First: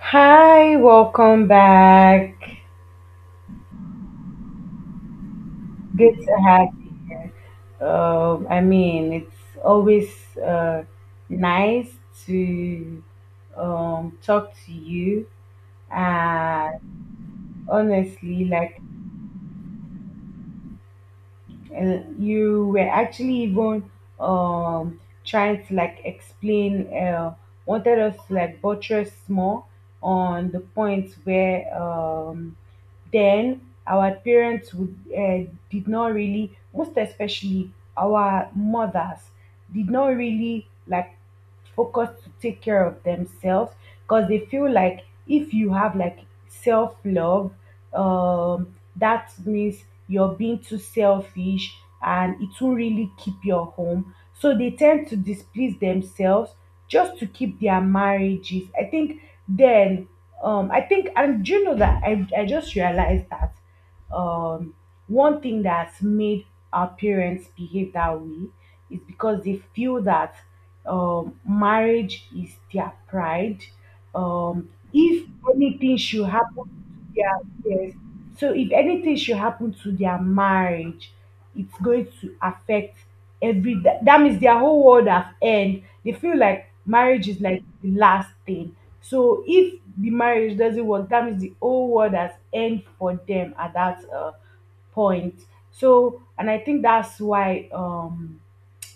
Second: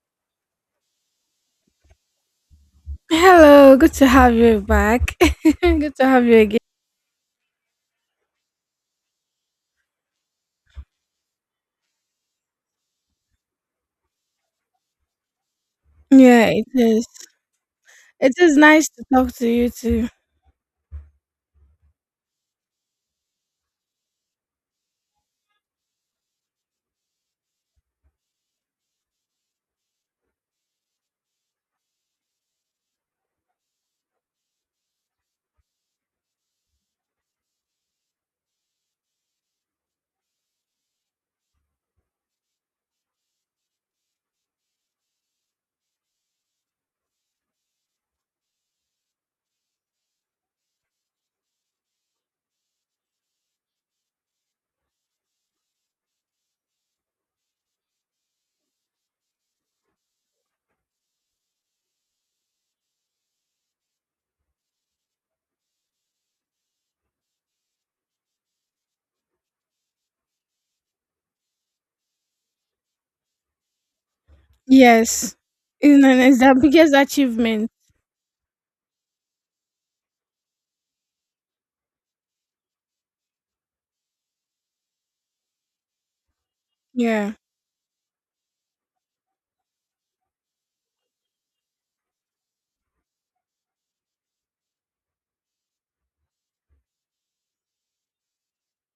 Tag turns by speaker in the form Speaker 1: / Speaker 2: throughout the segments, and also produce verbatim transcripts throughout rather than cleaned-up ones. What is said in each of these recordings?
Speaker 1: Hi, welcome back.
Speaker 2: Hello, good to have you back. Good to
Speaker 1: Good
Speaker 2: have
Speaker 1: to
Speaker 2: you again.
Speaker 1: have you here. Um, I mean, it's always uh, nice to um, talk to you.
Speaker 2: Yeah, it
Speaker 1: And
Speaker 2: is. It
Speaker 1: honestly,
Speaker 2: is
Speaker 1: like
Speaker 2: nice to talk to you too.
Speaker 1: and you were actually even um trying to like explain uh wanted us to like buttress more on the point where um then our parents would uh, did not really, most especially our mothers, did not really like focus to take care of themselves because they feel like if you have like self love, um, that means you're being too selfish and it will really keep your home. So they tend to displease themselves just to keep their marriages. I think then, um, I think, and do you know that I, I just realized that um, one thing that's made our parents behave that way is because they feel that um, marriage is their pride. Um, if
Speaker 2: Yes.
Speaker 1: anything
Speaker 2: Isn't it?
Speaker 1: should
Speaker 2: It's the
Speaker 1: happen
Speaker 2: biggest
Speaker 1: to their
Speaker 2: achievement.
Speaker 1: yes, so if anything should happen to their marriage, it's going to affect every that, that means their whole world has end. They feel like marriage
Speaker 2: Yeah.
Speaker 1: is like the last thing, so if the marriage doesn't work that means the whole world has end for them at that uh, point. So and I think that's why um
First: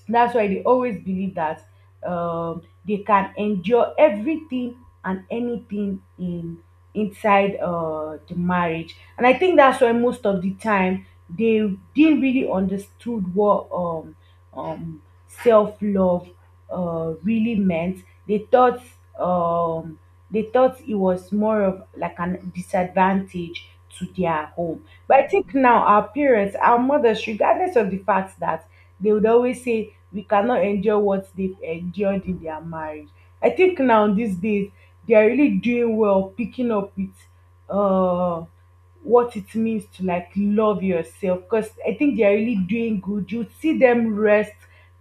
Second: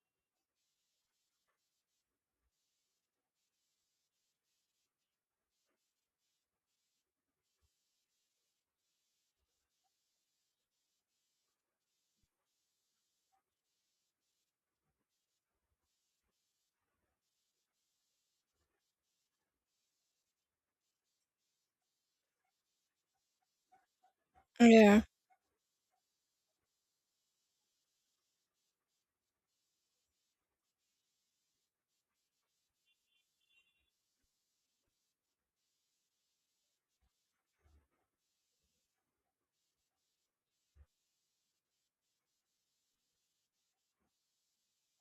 Speaker 1: that's why they always believe that um, they can endure everything and anything in inside uh, the marriage. And I think that's why most of the time they didn't really understood what um, um, self love uh, really meant. They thought um, they thought it was more of like a disadvantage to their home.
Speaker 2: Yeah.
Speaker 1: But I think now our parents, our mothers, regardless of the fact that they would always say we cannot endure what they've endured in their marriage. I think now these days they are really doing well picking up with uh what it means to like love yourself because I think they are really doing good. You see them rest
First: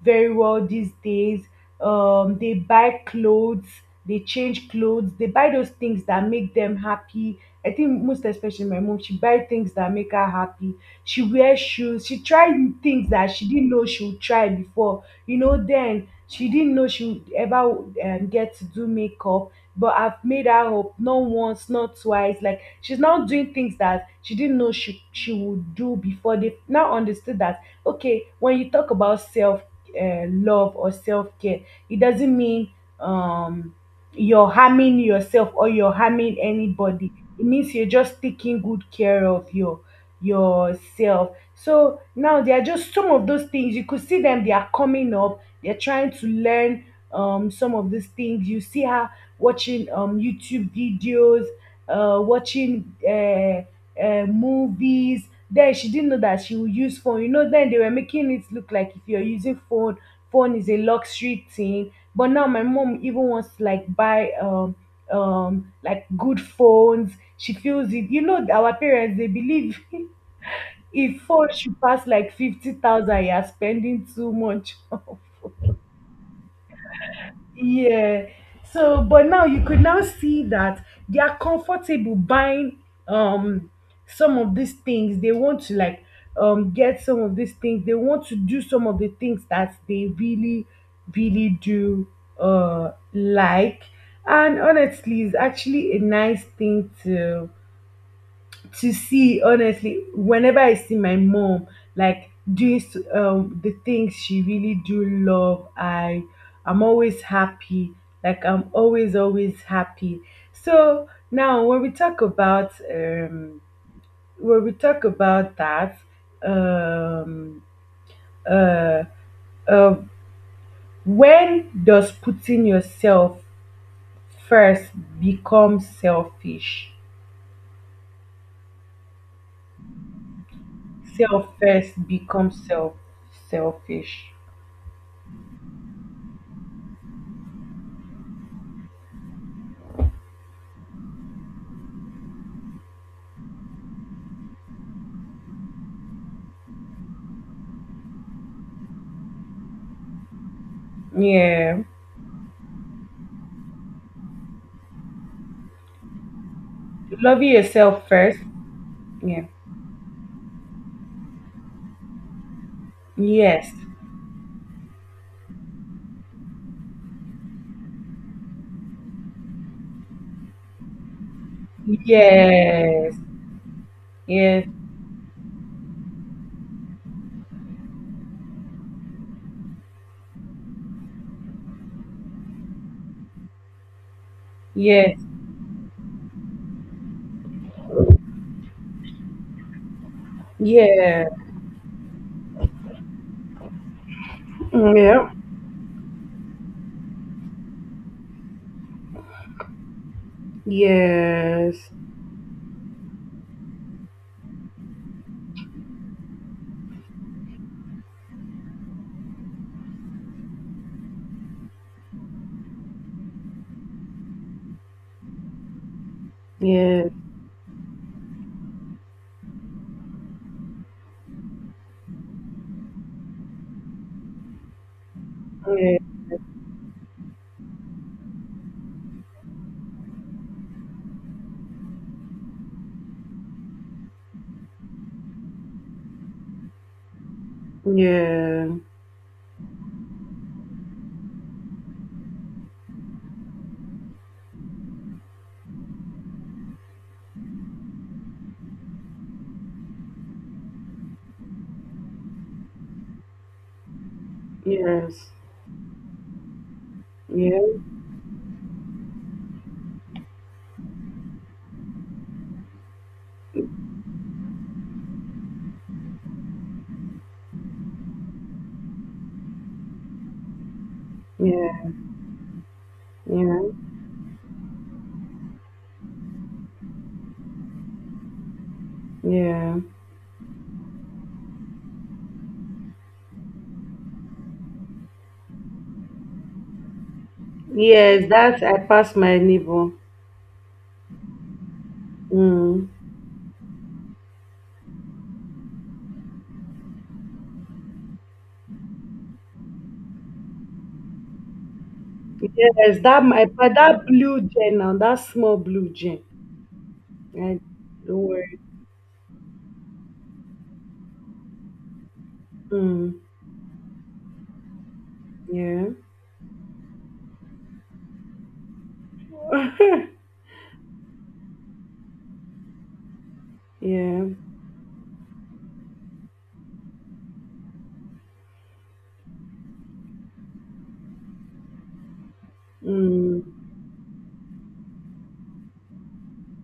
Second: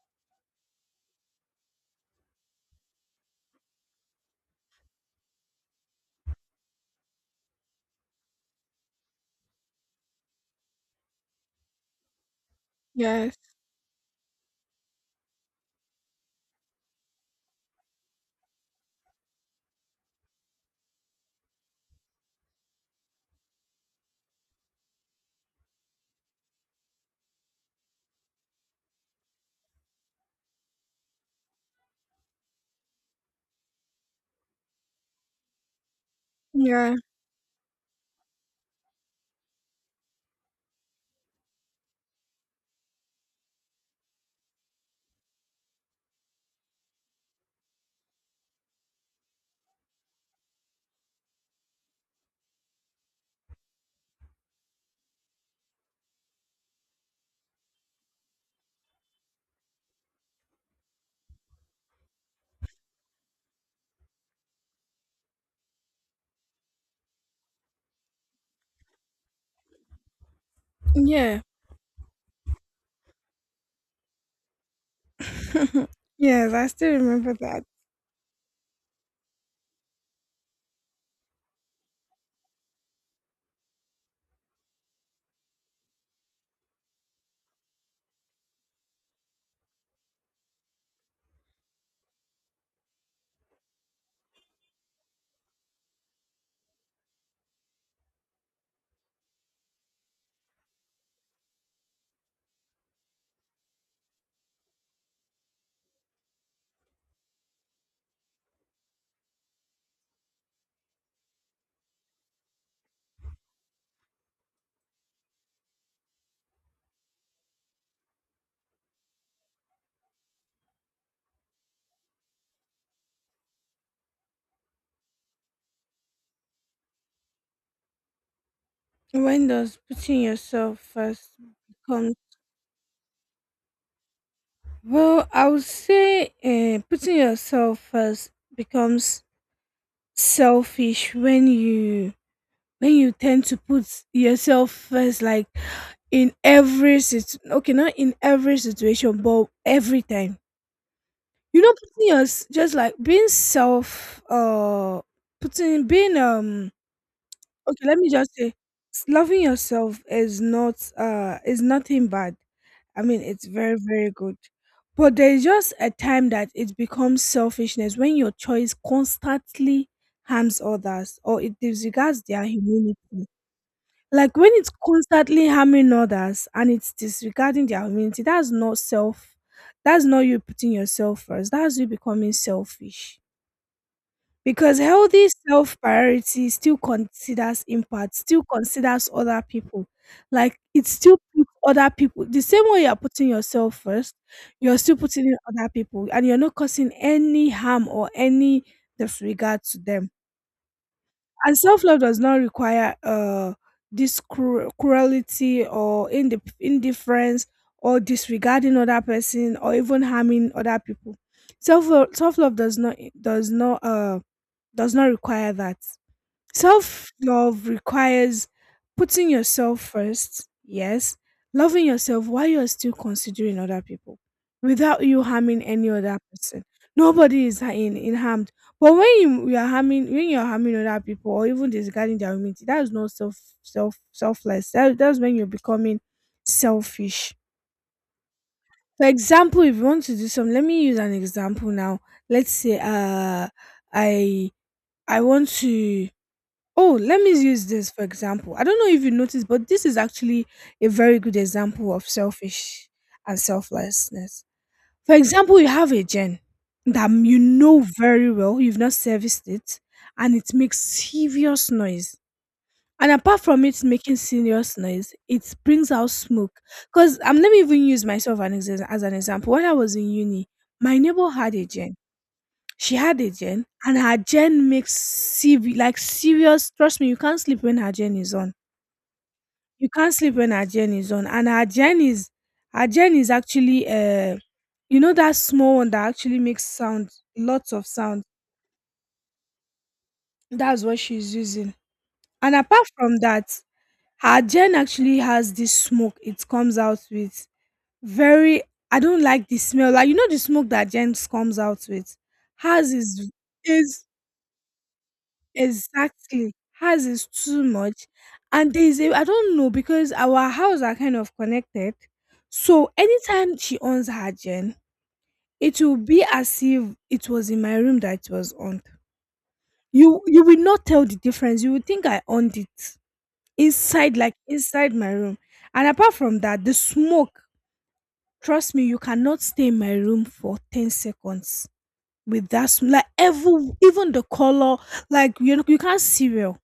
Speaker 1: very well these days. Um, they buy clothes, they change clothes, they buy those things that make them happy. I think most especially my mom, she buy things that make her happy, she wear shoes, she tried things that
Speaker 2: Yes.
Speaker 1: she didn't know she would try before, you know, then she didn't know she would ever um, get to do makeup, but I've made her up not once not twice, like she's now doing things that she didn't know she she would do before. They now understood that okay, when you talk about self uh, love or self-care it doesn't mean um you're harming yourself or you're harming
Speaker 2: Yeah.
Speaker 1: anybody, it means you're just taking good care of your yourself. So now there are just some of those things. You could see them, they are coming up, they're trying to learn um some of these things. You see her watching um YouTube videos, uh watching uh, uh movies. Then she didn't know that she would use phone. You know, then they were making it look like if you're using phone, phone is a luxury thing. But now my mom even wants to like buy um um like good phones. She feels it. You know, our parents they believe If
Speaker 2: Yeah.
Speaker 1: four should pass like fifty thousand, you are spending too much.
Speaker 2: Yes, I still remember that.
Speaker 1: Yeah. So, but now you could now see that they are comfortable buying um some of these things. They want to like um get some of these things. They want to do some of the things that they really, really do uh like. And honestly, it's actually a nice thing to to see. Honestly, whenever I see my mom like doing s- um the things she really do love, i i'm always happy, like I'm always always happy. So now when we talk about um when we talk about that um uh, uh when does putting yourself first become selfish
Speaker 2: When does putting yourself first
Speaker 1: self first
Speaker 2: become
Speaker 1: become self selfish,
Speaker 2: well, I would say uh, putting yourself first becomes selfish when you when you tend to put yourself first like in every sit okay, not in every situation, but every time. You know,
Speaker 1: yeah.
Speaker 2: putting yours just like being self uh putting being um
Speaker 1: Loving
Speaker 2: okay, let
Speaker 1: yourself
Speaker 2: me just
Speaker 1: first.
Speaker 2: say s- loving
Speaker 1: Yeah.
Speaker 2: yourself is not uh is nothing bad. I mean, it's
Speaker 1: Yes.
Speaker 2: very, very good. But there's just a time that it becomes selfishness when your choice constantly harms others or it disregards their
Speaker 1: Yes.
Speaker 2: humanity. Like when
Speaker 1: Yes.
Speaker 2: it's constantly harming others and it's disregarding their humanity, that's not self. That's not you putting yourself first. That's you becoming selfish. Because
Speaker 1: Yes.
Speaker 2: healthy self priority still considers impact, still considers other people. Like it's still
Speaker 1: Yeah.
Speaker 2: put other people the same way you're putting yourself first, you're still putting
Speaker 1: Yeah.
Speaker 2: in other people and you're not causing any harm or any disregard to them. And self
Speaker 1: Yes.
Speaker 2: love does not require uh, this cru- cruelty or indif- indifference or disregarding other person or even harming other people. Self self love does not does not uh does not require that.
Speaker 1: Yes.
Speaker 2: Self love requires putting yourself first, yes, loving yourself while you're still considering other people without you harming any
Speaker 1: Yeah.
Speaker 2: other person. Nobody is ha- in, in harmed. But when you, you are harming when you're harming other people or even disregarding their humanity, that is not self self selfless. That, that's when you're becoming selfish.
Speaker 1: Yeah.
Speaker 2: For example, if you want to do some, let me use an example now. Let's say uh I I want to oh, let me use this for example. I don't know if you noticed, but this is actually a very good example of selfish and selflessness. For
Speaker 1: Yes.
Speaker 2: example, you have a gen that you
Speaker 1: Yeah.
Speaker 2: know very well, you've not serviced it, and it makes serious noise. And apart from it making serious noise, it brings out smoke. Because um, let me even use myself an exa- as an example. When I was in uni, my neighbor had a
Speaker 1: Yeah.
Speaker 2: gen she had a
Speaker 1: Yeah.
Speaker 2: gen, and her gen makes sev- like serious. Trust me, you can't sleep when her gen is on.
Speaker 1: Yeah.
Speaker 2: You can't sleep when her gen is on, and her gen is her gen is actually uh, you know, that small one that actually makes sound, lots of sound.
Speaker 1: Yes, that's I passed my level.
Speaker 2: That's what she's using. And apart
Speaker 1: Mm.
Speaker 2: from that, her gen actually has this smoke. It comes out with very. I don't like the smell. Like you know the smoke that gens comes out with. Hers
Speaker 1: Yes, that
Speaker 2: is
Speaker 1: my but
Speaker 2: is
Speaker 1: that blue gem now, that small blue gem.
Speaker 2: exactly. Ours is
Speaker 1: Right?
Speaker 2: too much.
Speaker 1: Don't worry.
Speaker 2: And there is a, I don't know, because our house are kind of connected. So
Speaker 1: Mm.
Speaker 2: anytime she owns her gen, it
Speaker 1: Yeah.
Speaker 2: will be as if it was in my room that it was on. You you will not tell the difference. You will think I owned it inside,
Speaker 1: Yeah.
Speaker 2: like inside my room. And apart from that, the smoke, trust me, you cannot stay in my room for ten seconds with that smoke. Like
Speaker 1: Mm.
Speaker 2: every even the color, like you know, you can't see well.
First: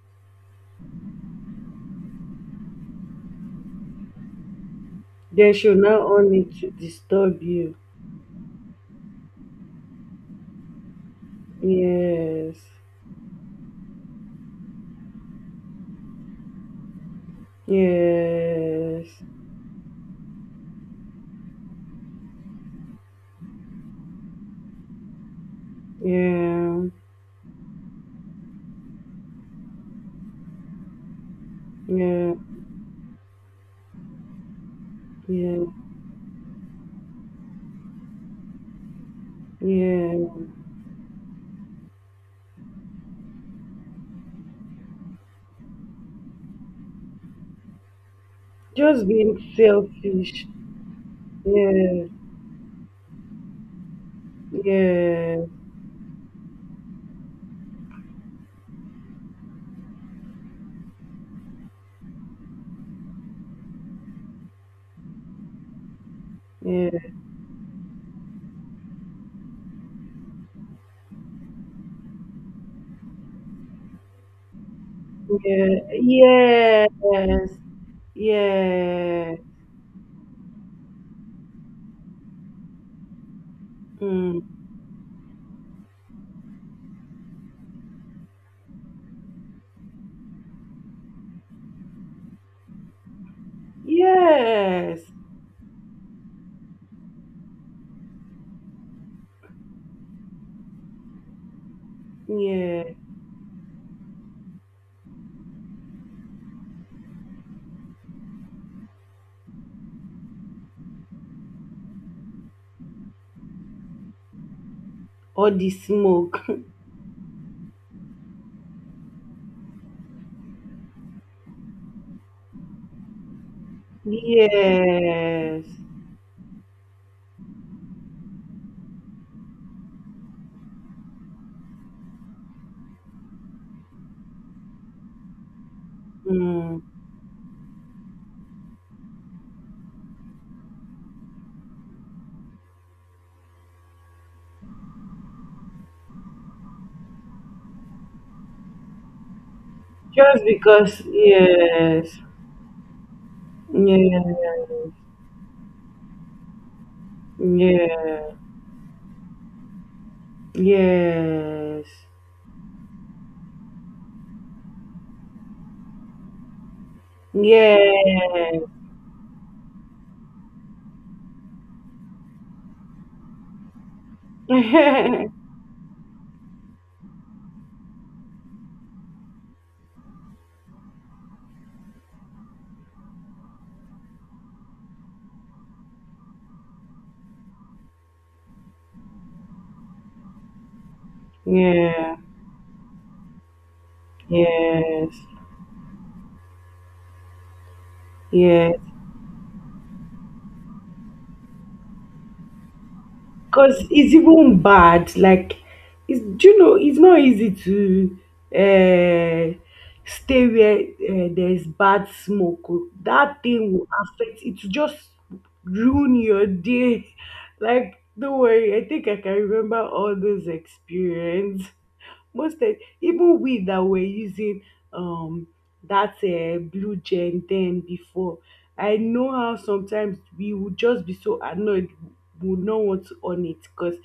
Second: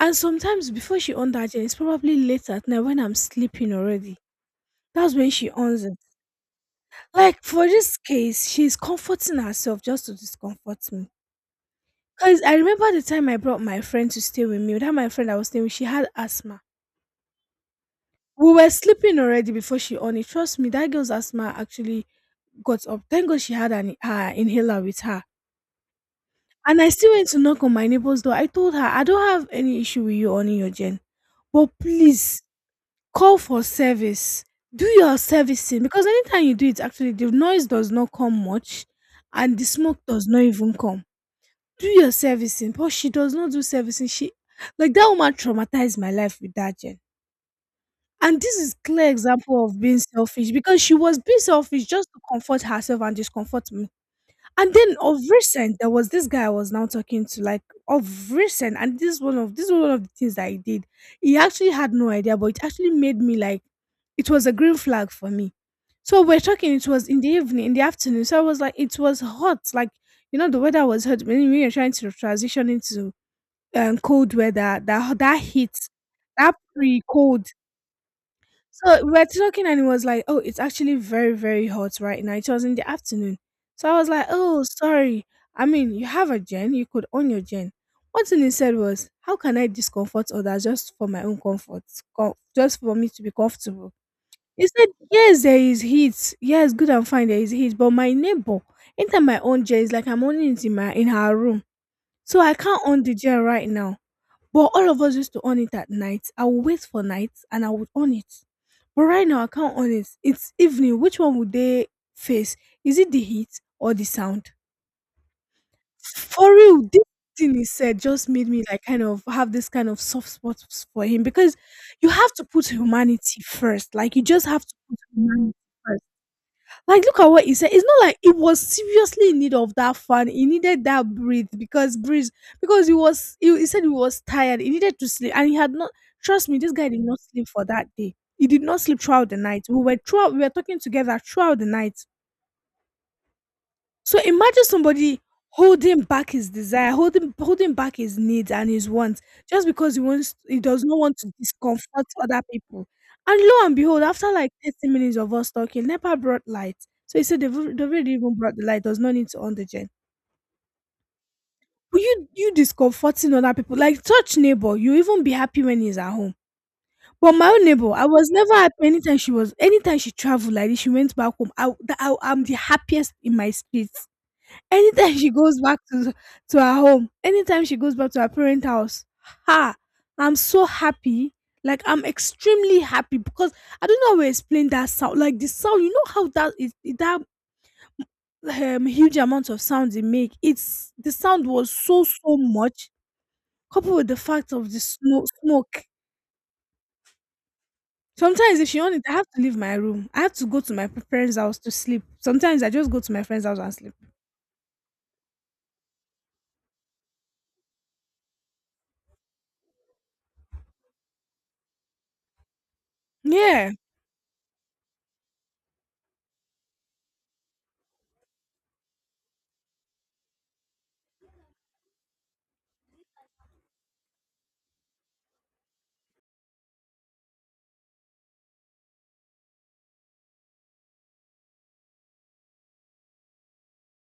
Speaker 2: And sometimes before she on that gen, it's probably late at night when I'm sleeping already. That's when she
Speaker 1: They should
Speaker 2: owns it.
Speaker 1: not own it to disturb
Speaker 2: Like for
Speaker 1: you.
Speaker 2: this case, she's comforting herself just to discomfort me. Cause I
Speaker 1: Yes.
Speaker 2: remember the time I brought my friend to stay with me. That my friend I was staying with, she had asthma. We were
Speaker 1: Yes.
Speaker 2: sleeping already before she on it. Trust me, that girl's asthma actually got up. Thank God she had an her inhaler with her. And I
Speaker 1: Yeah.
Speaker 2: still went to knock on my neighbor's door. I told her I don't have any issue with you on your gen, but
Speaker 1: Yeah.
Speaker 2: please call for service. Do your
Speaker 1: Yeah.
Speaker 2: servicing because anytime you do it, actually, the noise does not come much and the smoke
Speaker 1: Yeah.
Speaker 2: does not even come. Do your servicing. But she does not do servicing. She, like, that woman traumatized my life with that Jen, and this is
Speaker 1: Just
Speaker 2: clear
Speaker 1: being
Speaker 2: example of being
Speaker 1: selfish.
Speaker 2: selfish because she was being selfish
Speaker 1: Yeah.
Speaker 2: just to comfort herself and discomfort me. And then of
Speaker 1: Yeah.
Speaker 2: recent, there was this guy I was now talking to, like of recent, and this one of this was one of the things that he did. He actually had no idea, but it actually made me like it was a green flag for me. So we're talking, it
Speaker 1: Yeah.
Speaker 2: was in the evening, in the afternoon. So I was like, it was hot, like you know, the weather was hot. When we were trying to transition into um, cold weather, that that heat, that
Speaker 1: Yeah.
Speaker 2: pre cold
Speaker 1: Yes.
Speaker 2: so we we're
Speaker 1: Yeah.
Speaker 2: talking and it was like, oh, it's actually very, very hot right now. It was in the afternoon. So I was like,
Speaker 1: Mm.
Speaker 2: oh, sorry. I mean, you have a gen, you could own your gen. One thing he said was, how can I discomfort others just for my own comfort, com- just for me to be comfortable? He said,
Speaker 1: Yes.
Speaker 2: yes, there is heat. Yes, good and fine, there is heat. But my neighbor, enter my own gen, it's like I'm owning it in, my, in her room. So I can't
Speaker 1: Yeah.
Speaker 2: own the gen right now. But all of us used to on it at night. I would wait for night and I would on it. But right now I can't on it. It's evening. Which one would they face? Is it the heat or the sound?
Speaker 1: All the smoke.
Speaker 2: For real, this thing he said just made me like kind of have this kind of soft spot for him because you have to put humanity first. Like you just have to put humanity
Speaker 1: Yes.
Speaker 2: first. Like, look at what he said. It's not like he was seriously in need of that fun. He needed that breathe because breeze because he was he, he said he was tired. He needed to sleep and he had not. Trust me, this
Speaker 1: Mm.
Speaker 2: guy did not sleep for that day. He did not sleep throughout the night. We were throughout. We were talking together throughout the night. So imagine somebody holding back his desire, holding holding back his needs and his wants just because he wants
Speaker 1: Just
Speaker 2: he does not
Speaker 1: because
Speaker 2: want to discomfort
Speaker 1: yes.
Speaker 2: other people. And lo and behold, after
Speaker 1: Yeah.
Speaker 2: like thirty minutes of us talking, NEPA brought light. So he said they've, al- they've already
Speaker 1: Yeah.
Speaker 2: even brought the light, does not need to on the gen.
Speaker 1: Yes.
Speaker 2: But you you discomforting other people. Like such neighbor, you even be happy when he's at home. But my own neighbor, I was never
Speaker 1: Yes.
Speaker 2: happy anytime she was anytime she traveled like this, she went back home. I, I I'm the happiest in my spirit. Anytime she goes back to to her home, anytime she goes back to her parent house, ha! I'm so happy. Like I'm extremely happy because I don't know how to explain that sound. Like the sound, you know how that is it- that um, huge amount of sound they make. It's the sound was so
Speaker 1: Yeah.
Speaker 2: so much coupled with the fact of the
Speaker 1: Yes.
Speaker 2: smoke smoke. Sometimes if
Speaker 1: Yes.
Speaker 2: she on it, I have to leave my room. I have to go to my parents' house to sleep. Sometimes I just go to my friend's house and
Speaker 1: Because
Speaker 2: sleep.
Speaker 1: it's even bad. Like, it's, do you know, it's not easy to uh, stay where uh, there's bad smoke. Oh, that thing
Speaker 2: Yeah.
Speaker 1: will affect, it will just ruin your day. Like, don't worry, I think I can remember all those experience. Most of, even we that were using um that uh, blue gen then before, I know how sometimes we would just be so annoyed, would not want to own it because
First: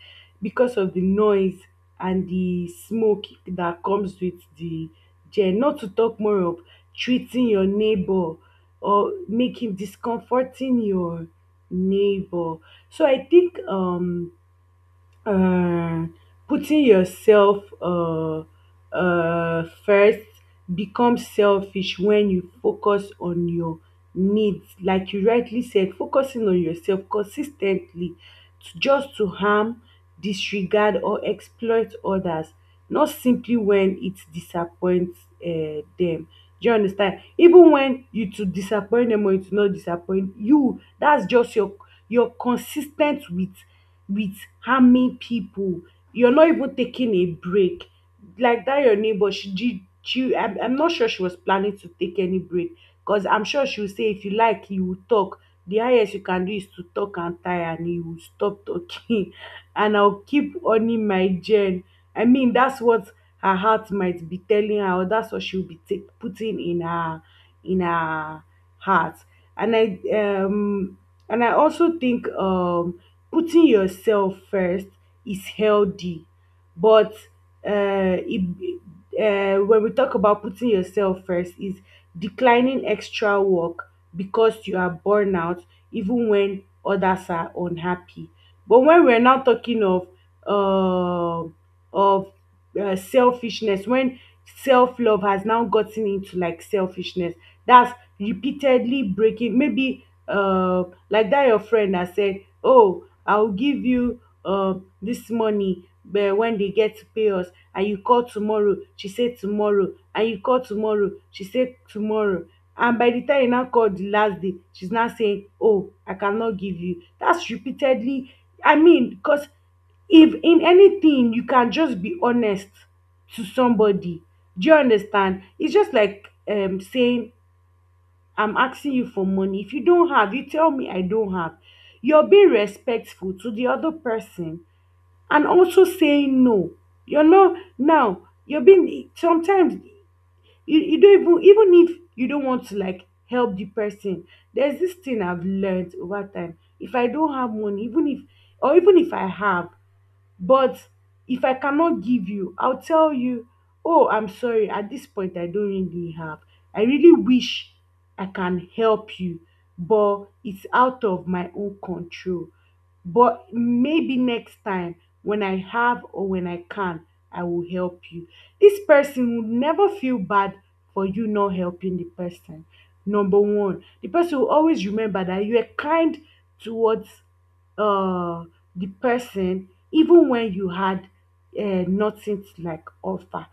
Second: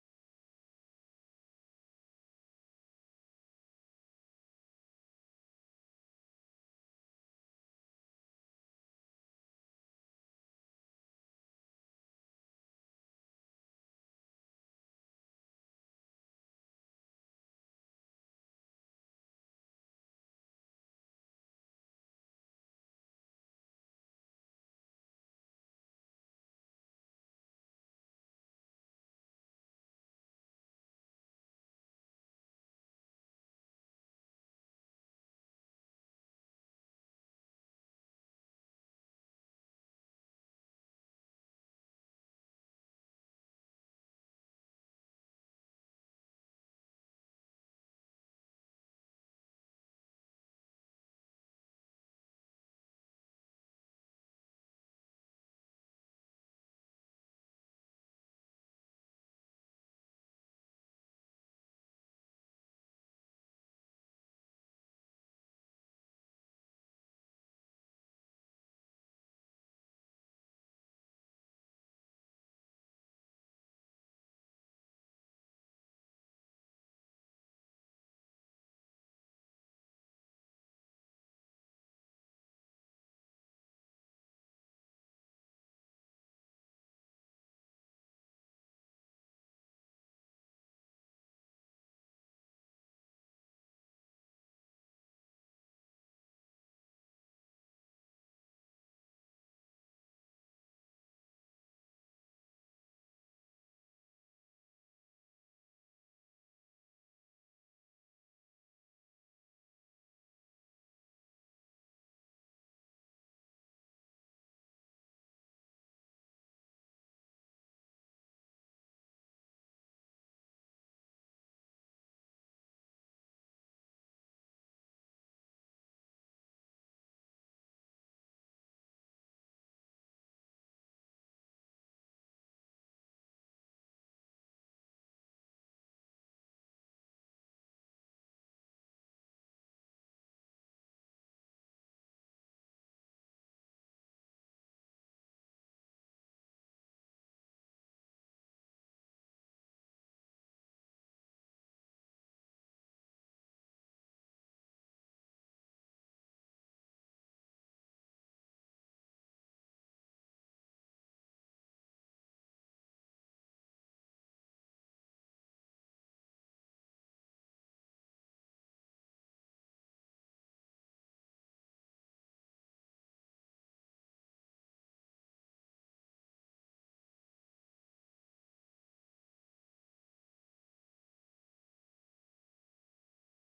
Speaker 1: because of the noise and the smoke that comes with the gen. Not to talk more of treating your neighbor or making discomforting your neighbor. So I think um um putting yourself um um first becomes selfish when you focus on your needs, like you rightly said, focusing on yourself consis ten tly just to harm, disregard or exploit others, not simply when it disappoint um dem. Do you understand? Even when you to disappoint dem or you to not disappoint you, that's just your your consis ten t with with harming people. You're not even taking a break. Like that, your neighbor, she, she, she I'm, I'm not sure she was planning to take any break because I'm sure she will say, if you like, you will talk. The highest you can do is to talk and tire, and you will stop talking. And I'll keep owning my gen. I mean, that's what her heart might be telling her, or that's what she'll be take, putting in her in her heart. And I um and I also think um putting yourself first is healthy but uh, it, uh, when we talk about putting yourself first is declining extra work because you are burned out even when others are unhappy. But when we're now talking of uh, of uh, selfishness, when self-love has now gotten into like selfishness, that's repeatedly breaking, maybe uh, like that your friend has said, oh, I go give you um dis money um wen dey get to pay us, and you call tomorrow she say tomorrow, and you call tomorrow she say tomorrow, and by de time you now call de last day she's now saying oh I cannot give you, dats repeatedly. I mean cause if in anything you can just be honest to somebody. Do you understand? It's just like um saying I'm asking you for money. If you don't have, you tell me I don't have. You're being respectful to the other person and also saying no. You're not now. You're being sometimes you, you don't even, even if you don't want to like help the person. There's this thing I've learned over time. If I don't have money, even if or even if I have, but if I cannot give you, I'll tell you, oh, I'm sorry, at this point, I don't really have. I really wish I can help you, but it's out of my own control. But maybe next time, when I have or when I can, I will help you. This person will never feel bad for you not helping the person. Number one, the person will always remember that you are kind towards uh the person even when you had uh, nothing to like offer.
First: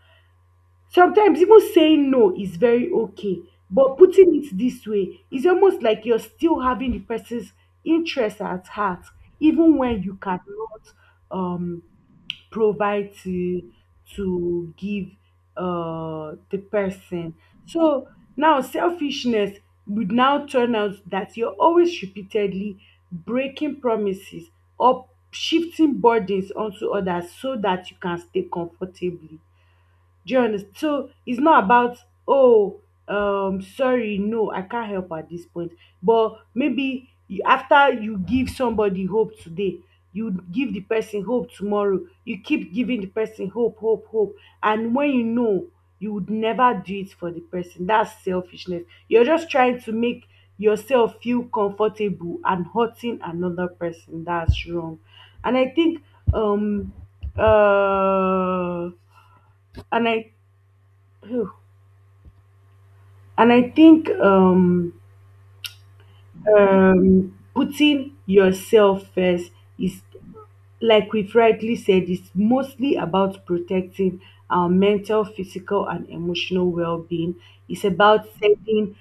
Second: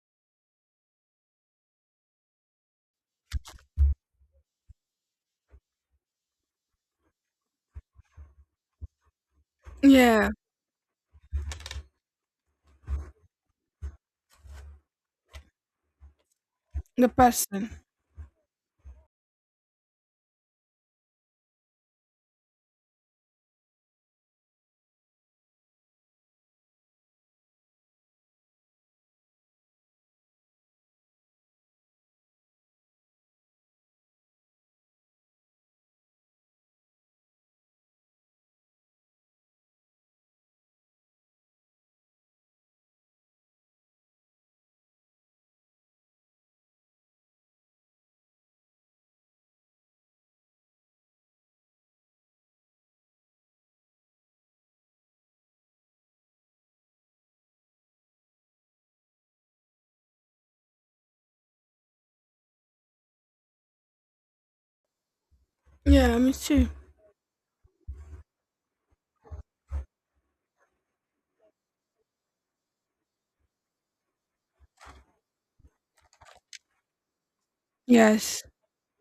Speaker 1: Sometimes even saying no is very okay, but putting it this way is almost like you're still having the person's interest at heart, even when you
Speaker 2: Yeah,
Speaker 1: cannot um provide to to give uh, the
Speaker 2: the
Speaker 1: person.
Speaker 2: person.
Speaker 1: So now selfishness would now turn out that you're always repeatedly breaking promises or shifting burdens onto others so that you can stay comfortably. Do you understand? So it's not about oh um sorry no I can't help at this point, but maybe you, after you give somebody hope today, you give the person hope tomorrow. You keep giving the person hope, hope, hope, and when you know you would never do it for the person, that's selfishness. You're just trying to make yourself feel comfortable and hurting another person. That's wrong, and I think um uh and I and I think um,
Speaker 2: Yeah, me too.
Speaker 1: um, putting yourself first is, like we've rightly said, it's mostly about protecting our mental, physical, and emotional well-being. It's about
Speaker 2: Yes.
Speaker 1: setting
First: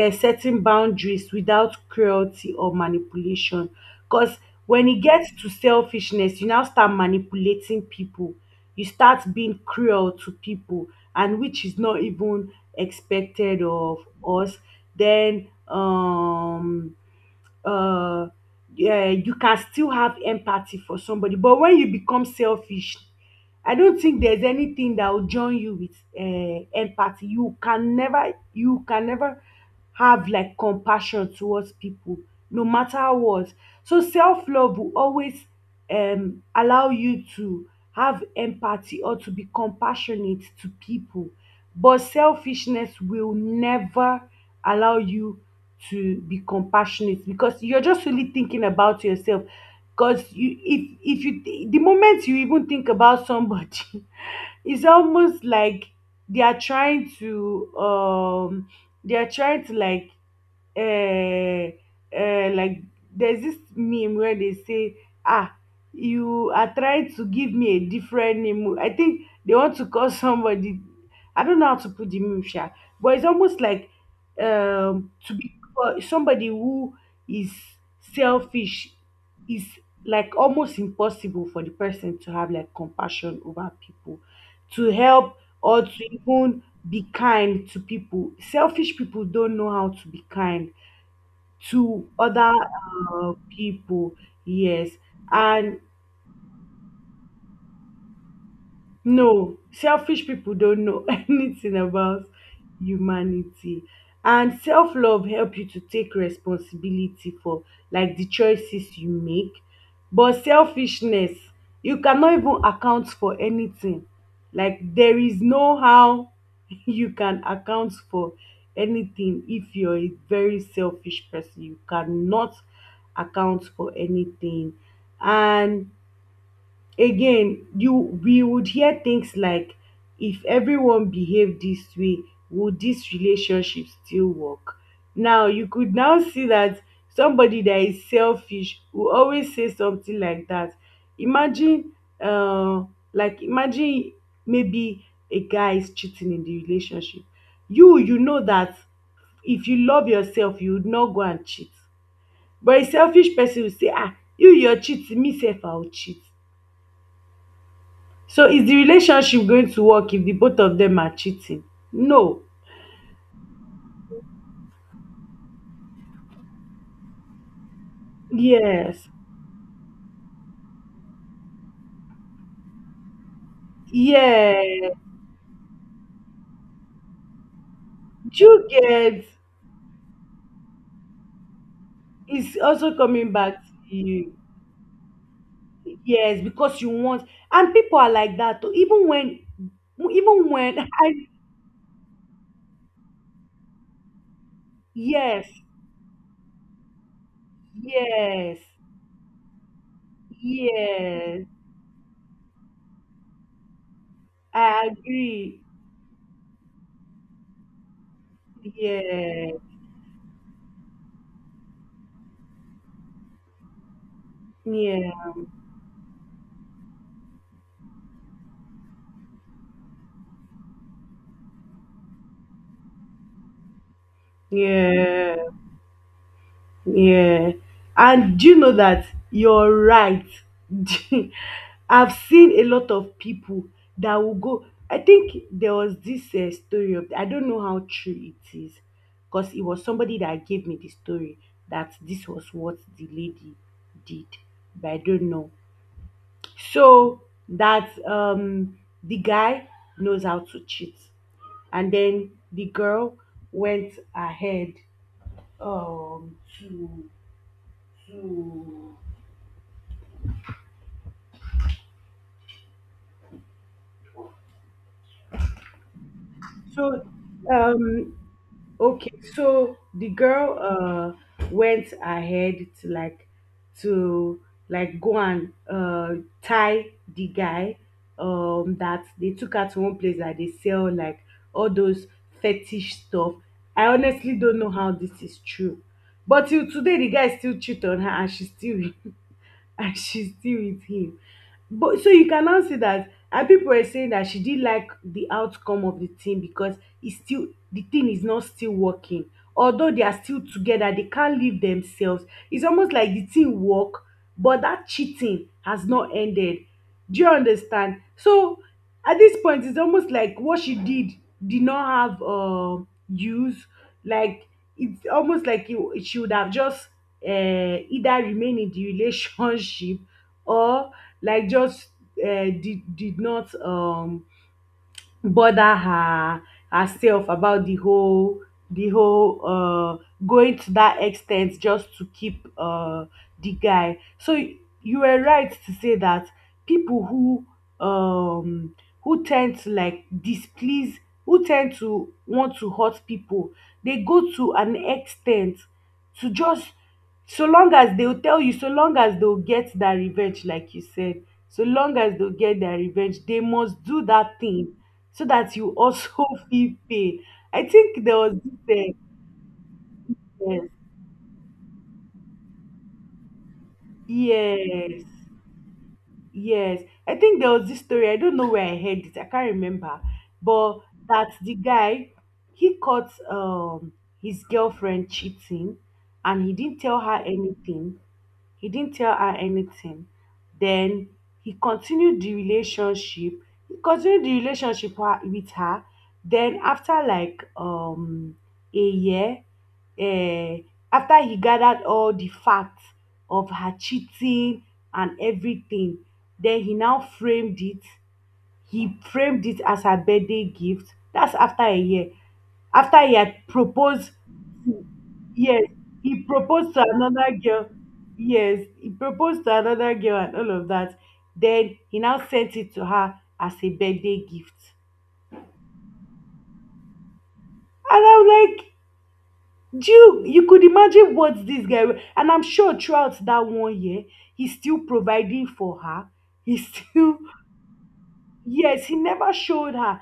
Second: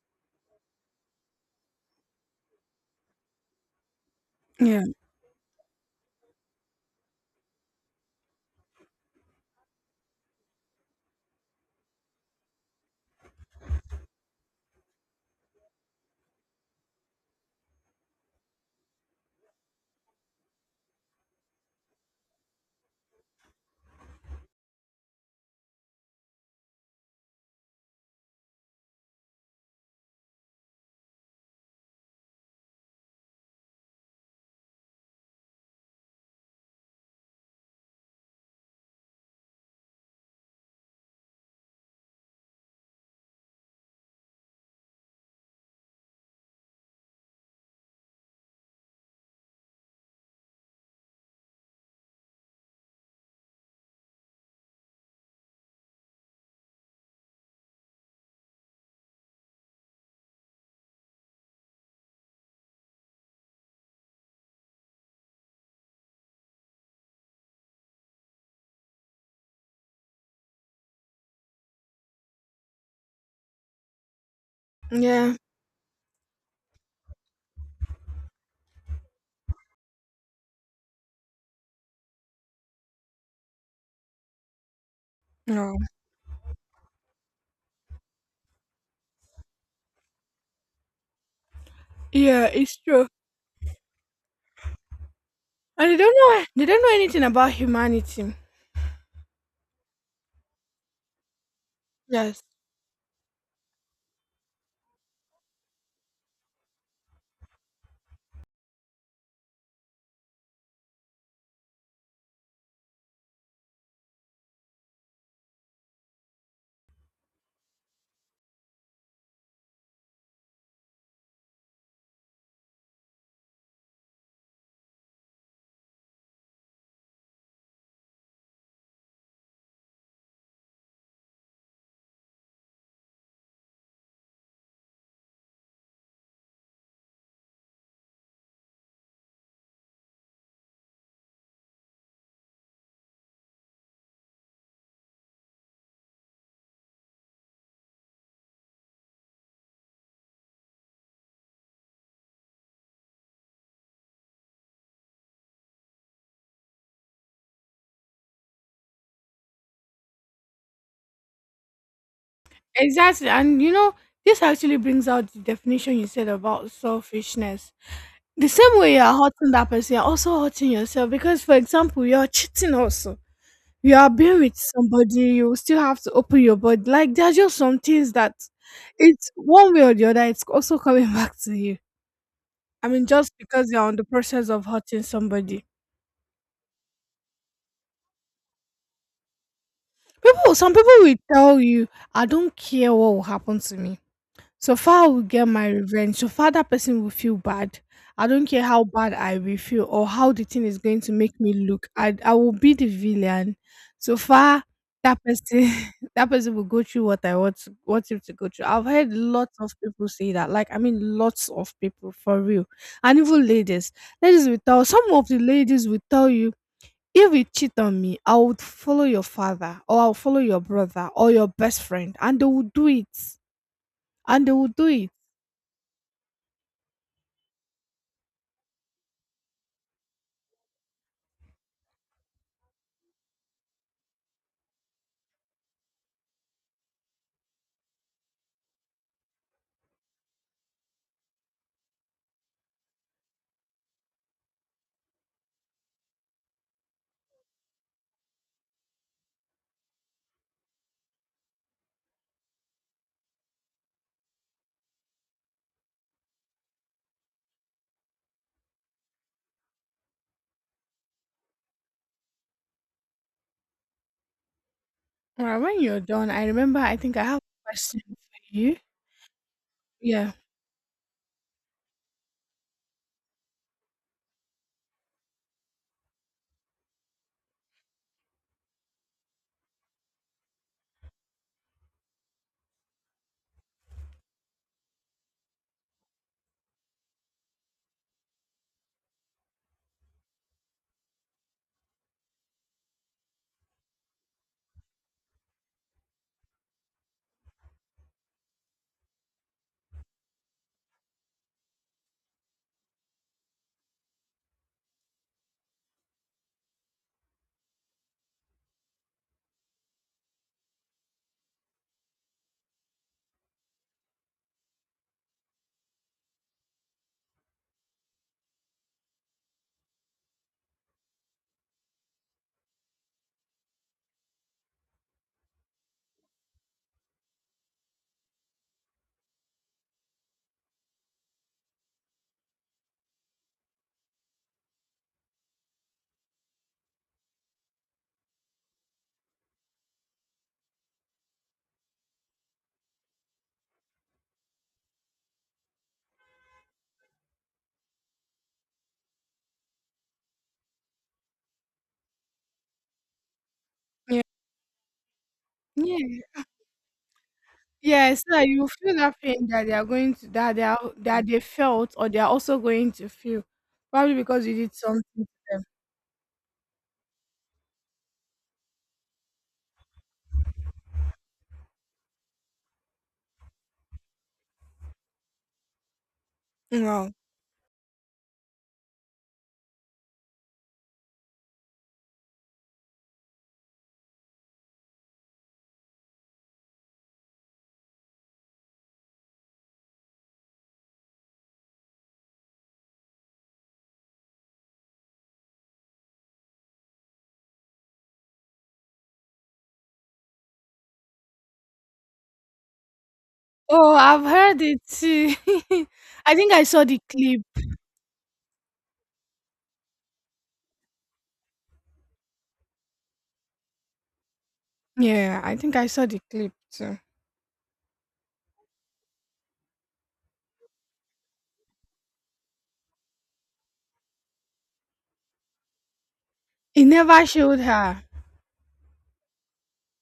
Speaker 1: uh, setting boundaries without cruelty or manipulation. Because
Speaker 2: Yeah.
Speaker 1: when it gets to selfishness, you now start manipulating people. You start being cruel to people, and which is not even expected of us. Then, um, uh, yeah, you can still have empathy for somebody. But when you become selfish, I don't think there's anything that will join you with uh, empathy. You can never, you can never have like compassion towards people, no matter what. So self love will always um allow you to have empathy or to be compassionate to people. But selfishness will never allow you to be compassionate because you're just really thinking about yourself. Because you, if if you, the moment you even think about somebody, it's almost like they are trying to, um, they are trying to like uh, uh, like there's this meme where they say ah you are trying to give me a different name. I think they want to call somebody. I don't know how to put the meme sha, but it's almost like um to
Speaker 2: Yeah.
Speaker 1: be uh, somebody who is selfish is like almost impossible for the person to have like compassion over people, to help
Speaker 2: No.
Speaker 1: or to even be kind to people. Selfish people don't know how to be kind to
Speaker 2: Yeah,
Speaker 1: other
Speaker 2: it's true.
Speaker 1: uh, people. Yes, and
Speaker 2: And they don't know they don't know anything about humanity.
Speaker 1: no, selfish people don't know anything about
Speaker 2: Yes.
Speaker 1: humanity. And self-love help you to take responsibility for like the choices you make. But selfishness, you cannot even account for anything. Like there is no how you can account for anything if you're a very selfish person. You cannot account for anything. And again, you we would hear things like, if everyone behaved this way, would this relationship still work? Now you could now see that somebody that is selfish will always say something like that. Imagine uh like imagine maybe a guy is cheating in the relationship. You you know that if you love yourself, you would not go and cheat. But a selfish person will say, ah, you you're cheating, me sef I will cheat. So is the relationship going to work if the both of them are cheating? No.
Speaker 2: Exactly. And you know, this actually brings out the definition you said about selfishness. The same way you
Speaker 1: Yes.
Speaker 2: are hurting that person, you're also hurting yourself because for example, you're cheating also. You are being with
Speaker 1: Yeah.
Speaker 2: somebody, you still have to open your body. Like there are just some things that
Speaker 1: Do you get
Speaker 2: it's one way or the other, it's also coming back to you.
Speaker 1: it's
Speaker 2: I
Speaker 1: also
Speaker 2: mean,
Speaker 1: coming
Speaker 2: just
Speaker 1: back
Speaker 2: because you're
Speaker 1: to
Speaker 2: on the
Speaker 1: you.
Speaker 2: process of hurting somebody.
Speaker 1: Yes, because you want, and people are like that too. Even when even
Speaker 2: People, some
Speaker 1: when
Speaker 2: people
Speaker 1: I
Speaker 2: will tell you, I don't care what will happen to me. So far, I will
Speaker 1: yes,
Speaker 2: get my revenge. So far, that person will feel bad. I don't
Speaker 1: yes,
Speaker 2: care how bad I will feel or how the thing is going to make
Speaker 1: yes.
Speaker 2: me look. I, I will be the villain. So far,
Speaker 1: I
Speaker 2: that
Speaker 1: agree.
Speaker 2: person, that person will go through what I want, to- want him to go through. I've heard
Speaker 1: Yeah.
Speaker 2: lots of people say that. Like, I mean, lots of people for real, and even ladies. Ladies will tell.
Speaker 1: Yeah.
Speaker 2: Some of the ladies will tell you if you cheat on me, I would follow your father or I'll follow your brother or your best friend and they will do it. And they will do it.
Speaker 1: Yeah. Yeah. And do you know that you're right? I've seen a lot of people that will go. I think there was this uh, story of, I don't know how true it is, because it was somebody that gave me the story that this was what the lady did, but I don't know. So that um, the guy knows how to cheat. And then the girl went ahead um, to hmm.
Speaker 2: Well, when you're done, I remember I
Speaker 1: So,
Speaker 2: think I have a question
Speaker 1: um,
Speaker 2: for you.
Speaker 1: okay, so the
Speaker 2: Yeah.
Speaker 1: girl uh went ahead to like to like go and uh tie the guy, um that they took her to one place that they sell like all those fetish stuff. I honestly don't know how this is true. But till today the guy still cheat on her and she still and she's still with him. But so you can now see that, and people were saying that she didn't like the outcome of the thing because it's still the thing is not still working. Although they are still together, they can't leave themselves. It's almost like the thing work, but that cheating has not ended. Do you understand? So at this point, it's almost like what she did did not have um use. Like it's almost like you she would have just uh, either remain in the relationship or like just uh, did, did not um bother her herself about the whole the whole uh going to that extent just to keep uh the guy. So y- you were right to say that people who um who tend to like displease, who tend to want to hurt people, they go to an extent to just, so long as they'll tell you, so long as they'll get that revenge, like you said, so long as they'll get their revenge, they must do
Speaker 2: Yeah.
Speaker 1: that thing so that you
Speaker 2: Yeah.
Speaker 1: also feel pain. I think
Speaker 2: Yeah,
Speaker 1: there
Speaker 2: so
Speaker 1: was
Speaker 2: that you
Speaker 1: this,
Speaker 2: feel that pain that they are going to that they
Speaker 1: uh,
Speaker 2: are that they felt or they are also going to feel. Probably because you
Speaker 1: yes,
Speaker 2: did
Speaker 1: yes,
Speaker 2: something.
Speaker 1: yes. I think there was this story. I don't know where I heard it. I can't remember, but that the guy, he caught um his girlfriend cheating, and he didn't tell
Speaker 2: Wow.
Speaker 1: her anything. He didn't tell her anything. Then he continued the relationship. He continued the relationship wa- with her. Then after like um a year, uh, after he gathered all the facts of her cheating and everything, then he now framed it. He framed it as her birthday gift. That's after a year. After he had
Speaker 2: Oh,
Speaker 1: proposed,
Speaker 2: I've heard it too.
Speaker 1: yes, he
Speaker 2: I think I
Speaker 1: proposed to
Speaker 2: saw the
Speaker 1: another
Speaker 2: clip.
Speaker 1: girl. Yes, he proposed to another girl and all of that. Then he now sent it to her as a birthday gift.
Speaker 2: Yeah, I think I saw the clip too.
Speaker 1: And I'm like, do you you could imagine what this guy wa- and I'm sure throughout that one year, he's still providing for her. He
Speaker 2: He
Speaker 1: still
Speaker 2: never showed her.
Speaker 1: yes, he never showed her.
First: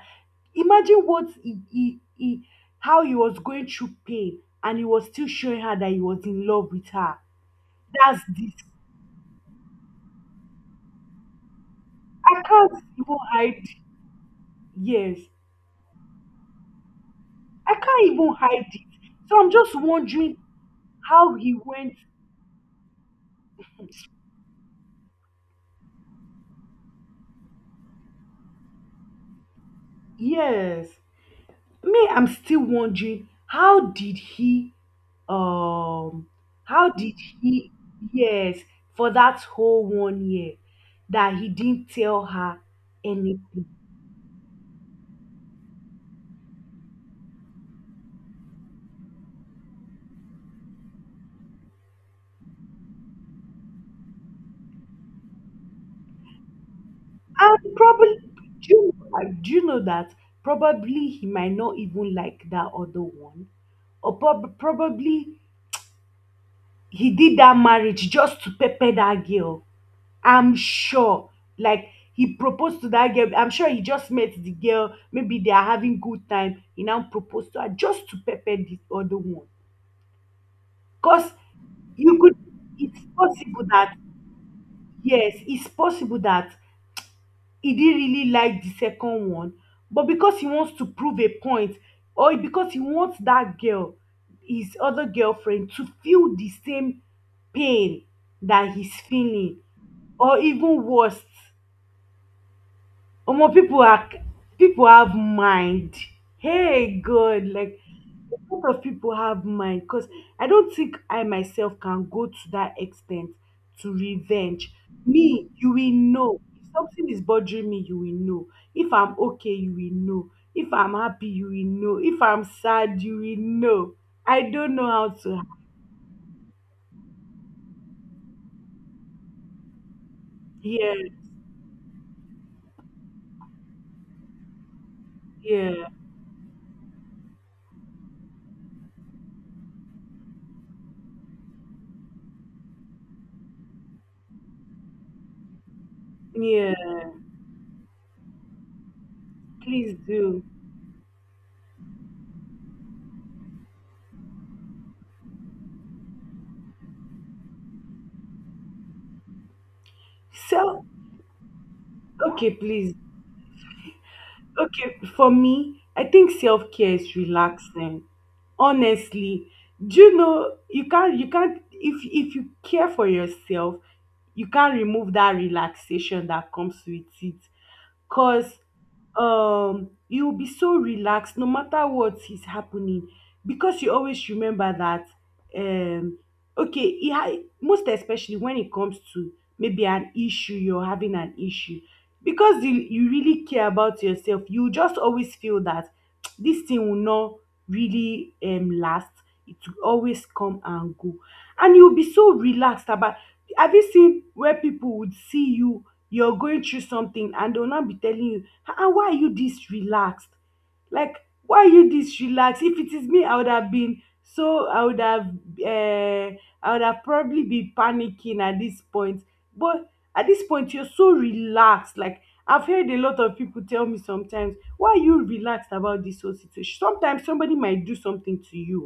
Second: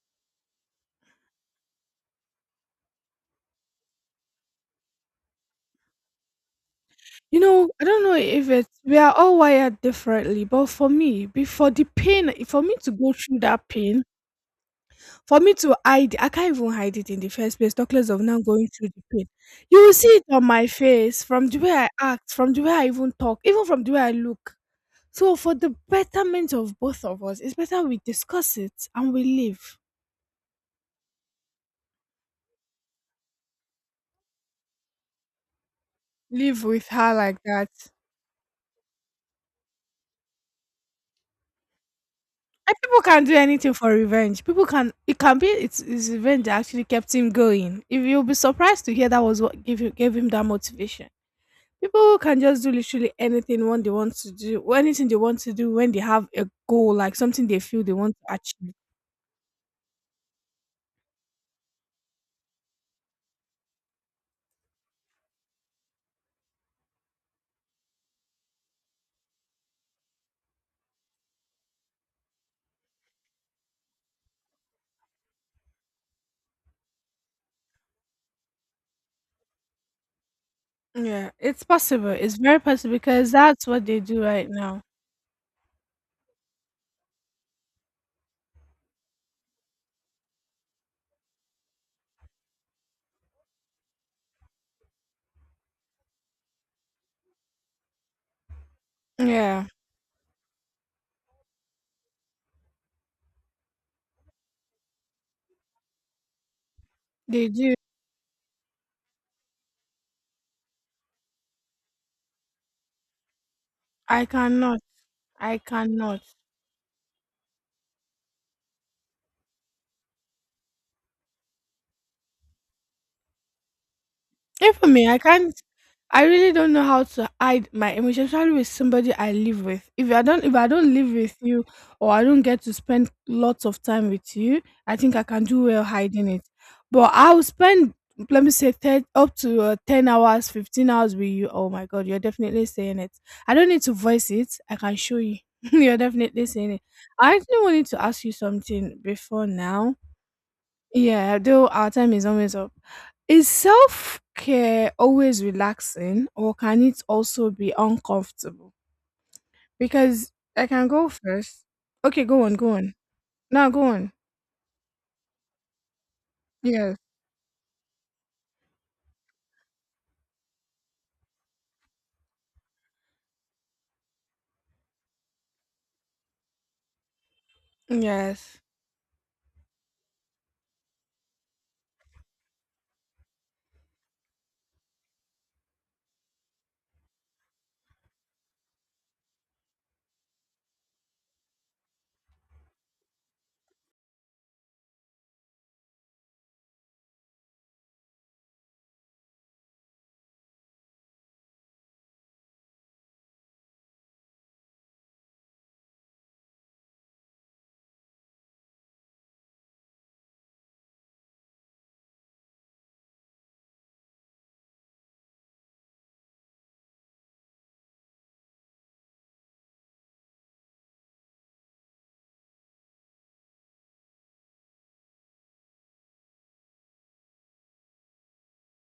Speaker 1: Imagine what he, he, he how he was going through pain and he was still showing her that he was in love with her.
Speaker 2: You know, I don't know
Speaker 1: That's
Speaker 2: if
Speaker 1: this.
Speaker 2: it's we are all wired differently, but for me, before the pain,
Speaker 1: I
Speaker 2: for me
Speaker 1: can't
Speaker 2: to go
Speaker 1: even
Speaker 2: through
Speaker 1: hide.
Speaker 2: that pain,
Speaker 1: Yes,
Speaker 2: for me to hide, I can't even hide it in the first
Speaker 1: I
Speaker 2: place. Talk less
Speaker 1: can't
Speaker 2: of
Speaker 1: even
Speaker 2: now
Speaker 1: hide
Speaker 2: going
Speaker 1: it.
Speaker 2: through the pain.
Speaker 1: So I'm just
Speaker 2: You will see it
Speaker 1: wondering
Speaker 2: on my face,
Speaker 1: how
Speaker 2: from
Speaker 1: he
Speaker 2: the way I
Speaker 1: went.
Speaker 2: act, from the way I even talk, even from the way I look. So, for the betterment of both of us, it's better we discuss it and we live,
Speaker 1: Yes, me, I'm still wondering how did he, um,
Speaker 2: live with
Speaker 1: how
Speaker 2: her
Speaker 1: did
Speaker 2: like that.
Speaker 1: he, yes, for that whole one year that he didn't tell her
Speaker 2: And people can do
Speaker 1: anything.
Speaker 2: anything for revenge. People can it can be it's, it's revenge that actually kept him going. If you'll be surprised to hear that was what gave you gave him that motivation. People can just do literally anything when they want to do or anything they want to do when they have a goal, like something they
Speaker 1: And
Speaker 2: feel they want
Speaker 1: probably,
Speaker 2: to
Speaker 1: do
Speaker 2: achieve.
Speaker 1: you, know- like, do you know that probably he might not even like that other one, or prob- probably he did that marriage just to pepper that girl. I'm sure. Like he proposed to that girl. I'm sure he just met the girl. Maybe they are having good time. He now proposed to her just to pepper the other one.
Speaker 2: Yeah,
Speaker 1: Cause
Speaker 2: it's possible.
Speaker 1: you could
Speaker 2: It's very possible
Speaker 1: it's
Speaker 2: because
Speaker 1: possible
Speaker 2: that's what
Speaker 1: that
Speaker 2: they do right now.
Speaker 1: yes, it's possible that he didn't really like the second one, but because he wants to prove a point, or because he wants that girl, his other girlfriend, to feel the same pain that he's feeling,
Speaker 2: Yeah,
Speaker 1: or even worse. Omo, people are people have mind. Hey God,
Speaker 2: they do.
Speaker 1: like a lot of people have mind because I don't think I myself can go to that extent to
Speaker 2: I
Speaker 1: revenge.
Speaker 2: cannot.
Speaker 1: Me,
Speaker 2: I
Speaker 1: you will
Speaker 2: cannot.
Speaker 1: know. If something is bothering me, you will know. If I'm okay, you will know. If I'm happy, you will know. If I'm sad, you will know. I
Speaker 2: Even
Speaker 1: don't know
Speaker 2: for me,
Speaker 1: how
Speaker 2: I
Speaker 1: to
Speaker 2: can't. I really don't know how to hide my emotions, especially with somebody I live with. If I don't, if I
Speaker 1: yeah,
Speaker 2: don't live with you, or I don't get to spend lots of time with you, I think I can do well
Speaker 1: yeah,
Speaker 2: hiding it. But I'll spend, let me say, ten, up to uh, ten hours, fifteen hours with you. Oh my God, you're definitely saying it. I don't need to voice it. I can show you. You're definitely saying
Speaker 1: yeah.
Speaker 2: it. I actually wanted to ask you something before
Speaker 1: Please
Speaker 2: now.
Speaker 1: do.
Speaker 2: Yeah, though our time is always up. Is self care always relaxing or can it also be uncomfortable? Because I
Speaker 1: So
Speaker 2: can go first. Okay, go
Speaker 1: okay,
Speaker 2: on, go
Speaker 1: please
Speaker 2: on. No, go on.
Speaker 1: okay, for me, I think self care
Speaker 2: Yes.
Speaker 1: is relaxing. Honestly, do you know you can't you can't if if you care for yourself, you can't remove that relaxation that comes with it. Cause
Speaker 2: Yes.
Speaker 1: um you'll be so relaxed no matter what is happening because you always remember that um okay, it ha- most especially when it comes to maybe an issue, you're having an issue, because you you really care about yourself, you will just always feel that this thing will not really um last, it will always come and go, and you'll be so relaxed about. Have you seen where people would see you, you're going through something, and they'll not be telling you ah why are you this relaxed, like why are you this relaxed, if it is me I would have been so I would have uh, I would have probably been panicking at this point. But at this point, you're so relaxed. Like I've heard a lot of people tell me sometimes, why are you relaxed about this whole situation? Sometimes somebody might do something to you,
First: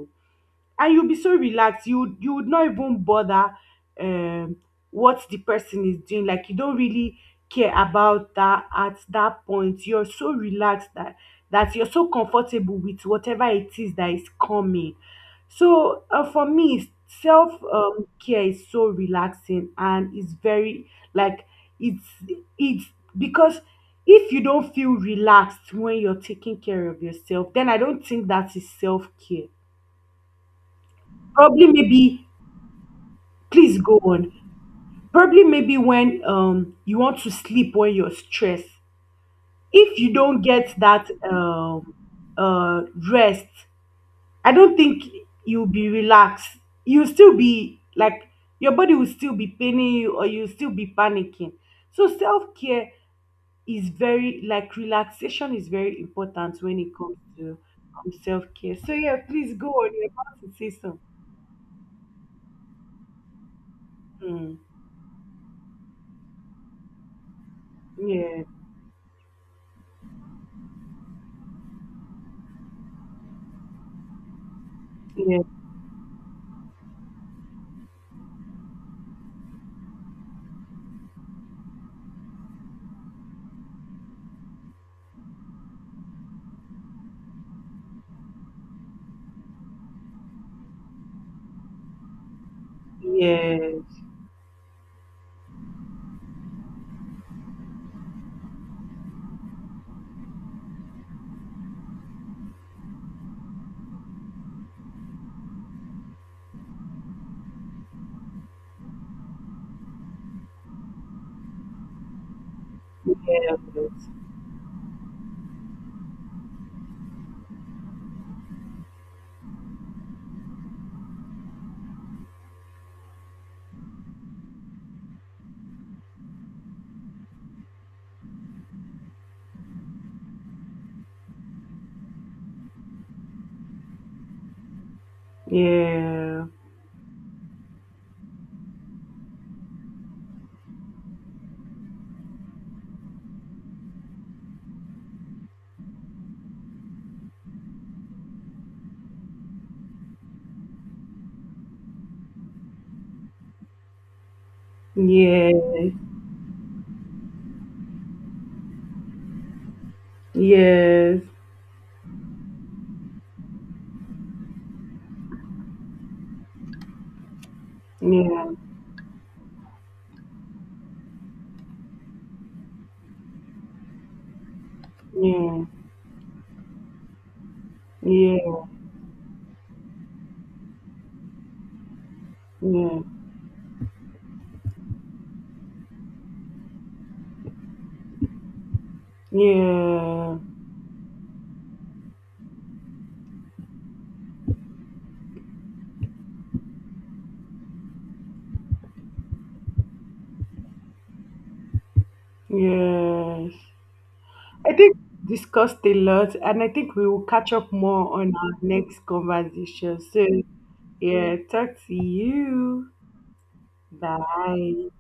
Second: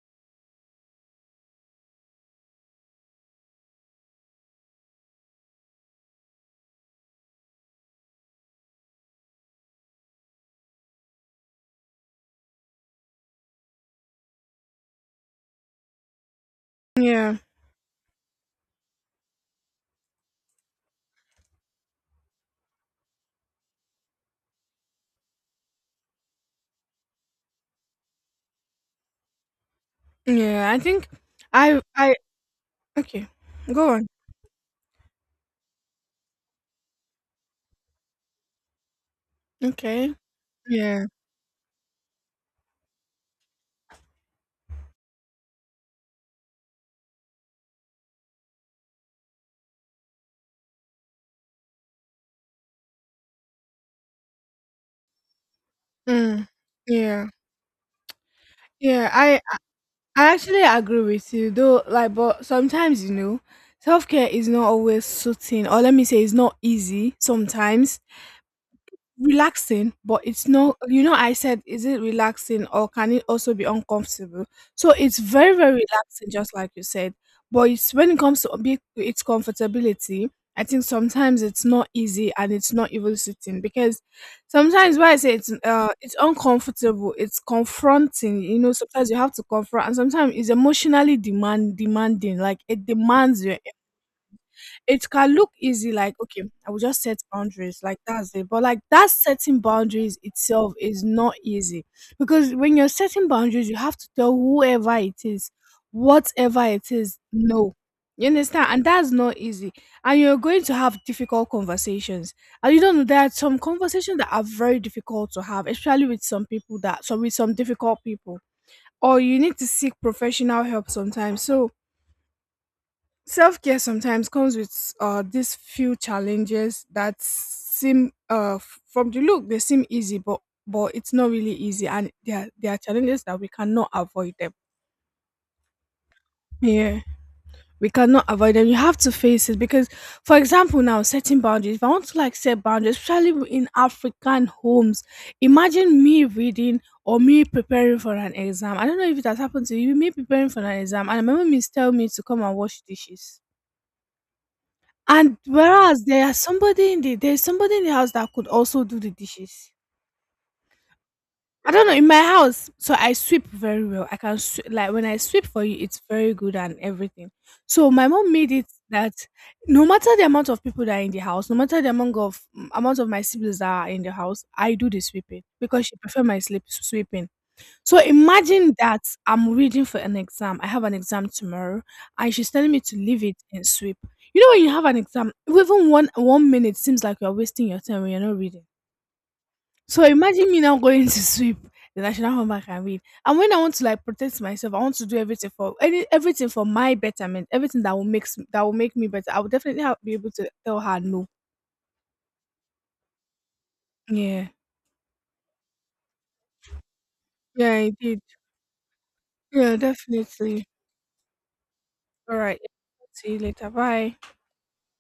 Speaker 1: and you'll be so relaxed you you would not even bother um what the person is doing, like you don't really care about that. At that point you're so relaxed that that you're so comfortable with whatever it is that is coming. So uh, for me
Speaker 2: Yeah.
Speaker 1: self um, care is so relaxing, and it's very like it's it's because if you don't feel relaxed when you're taking care of yourself, then I don't think that is self care.
Speaker 2: Yeah. I think
Speaker 1: Probably
Speaker 2: I I
Speaker 1: maybe
Speaker 2: okay.
Speaker 1: please
Speaker 2: Go
Speaker 1: go
Speaker 2: on.
Speaker 1: on. Probably maybe when um you want to sleep when you're stressed. If you
Speaker 2: Okay.
Speaker 1: don't get
Speaker 2: Yeah.
Speaker 1: that um uh rest, I don't think you'll be relaxed. You'll still be like your body will still be paining you or you'll still be panicking. So self-care is very like relaxation is very
Speaker 2: Mm.
Speaker 1: important when it comes
Speaker 2: Yeah.
Speaker 1: to um, self-care. So
Speaker 2: Yeah.
Speaker 1: yeah,
Speaker 2: I
Speaker 1: please go on. You're
Speaker 2: I
Speaker 1: about to
Speaker 2: actually
Speaker 1: say something.
Speaker 2: agree with you though, like but sometimes you know, self care is
Speaker 1: Mm.
Speaker 2: not always suiting or let me say it's not easy sometimes
Speaker 1: Yeah,
Speaker 2: relaxing, but it's not you know, I said, is it relaxing or can it also be uncomfortable? So it's
Speaker 1: yeah,
Speaker 2: very, very relaxing, just like you said. But it's when it comes to be- its comfortability, I think sometimes it's not easy and it's not even sitting because sometimes why I say it's uh it's uncomfortable, it's confronting, you know, sometimes you have to confront and sometimes it's emotionally demand demanding, like it demands
Speaker 1: yeah,
Speaker 2: your it can look easy, like, okay, I will just set boundaries, like that's it. But like that setting boundaries itself is not easy because when you're setting boundaries, you have to tell whoever it is, whatever it is, no. You understand? And that's not easy. And you're going to have difficult conversations. And you don't know, there are
Speaker 1: yeah.
Speaker 2: some conversations that are very difficult to have, especially with some people that, so with some difficult people. Or you need to seek professional help sometimes. So, self care sometimes comes with uh, these few challenges that seem uh, f- from the look they seem easy, but but it's not really easy, and there are- there are challenges that we cannot avoid them.
Speaker 1: Yeah.
Speaker 2: Yeah, we cannot avoid them. You have to face it because, for example, now setting boundaries. If I want to like set boundaries, especially in African homes, imagine me reading or me preparing for an exam. I don't know if it has happened to you. Me preparing for an exam, and my mom is telling me to come and wash dishes. And
Speaker 1: Yeah.
Speaker 2: whereas there are somebody in the there's somebody in the house that could also do the dishes.
Speaker 1: Yes.
Speaker 2: I don't know in my house, so I sweep very well. I can sw- like when I sweep for you, it's very good and everything. So my mom
Speaker 1: Yeah.
Speaker 2: made it that no matter the amount of people that are in the house, no matter the amount of amount of my siblings that are in the house, I do the sweeping
Speaker 1: Yeah.
Speaker 2: because she prefer my sleep sweeping. So
Speaker 1: Yeah.
Speaker 2: imagine that I'm reading for an exam. I have an exam tomorrow, and she's telling me to
Speaker 1: Yeah.
Speaker 2: leave it and sweep. You know, when you have an exam, even one one minute seems like you're wasting your time when you're not reading. So
Speaker 1: Yeah.
Speaker 2: imagine me now going to sweep. Then I should not come back and read. And when I want to like protect myself, I want to do everything for any everything for my betterment, everything that will makes that will make me better. I will definitely have, be able to tell her no.
Speaker 1: Yes.
Speaker 2: Yeah.
Speaker 1: I think we discussed a lot, and I think we will catch up
Speaker 2: Yeah, I
Speaker 1: more
Speaker 2: did.
Speaker 1: on our next
Speaker 2: Yeah,
Speaker 1: conversation. So
Speaker 2: definitely.
Speaker 1: yeah, talk to
Speaker 2: All right.
Speaker 1: you.
Speaker 2: See you later. Bye.
Speaker 1: Bye.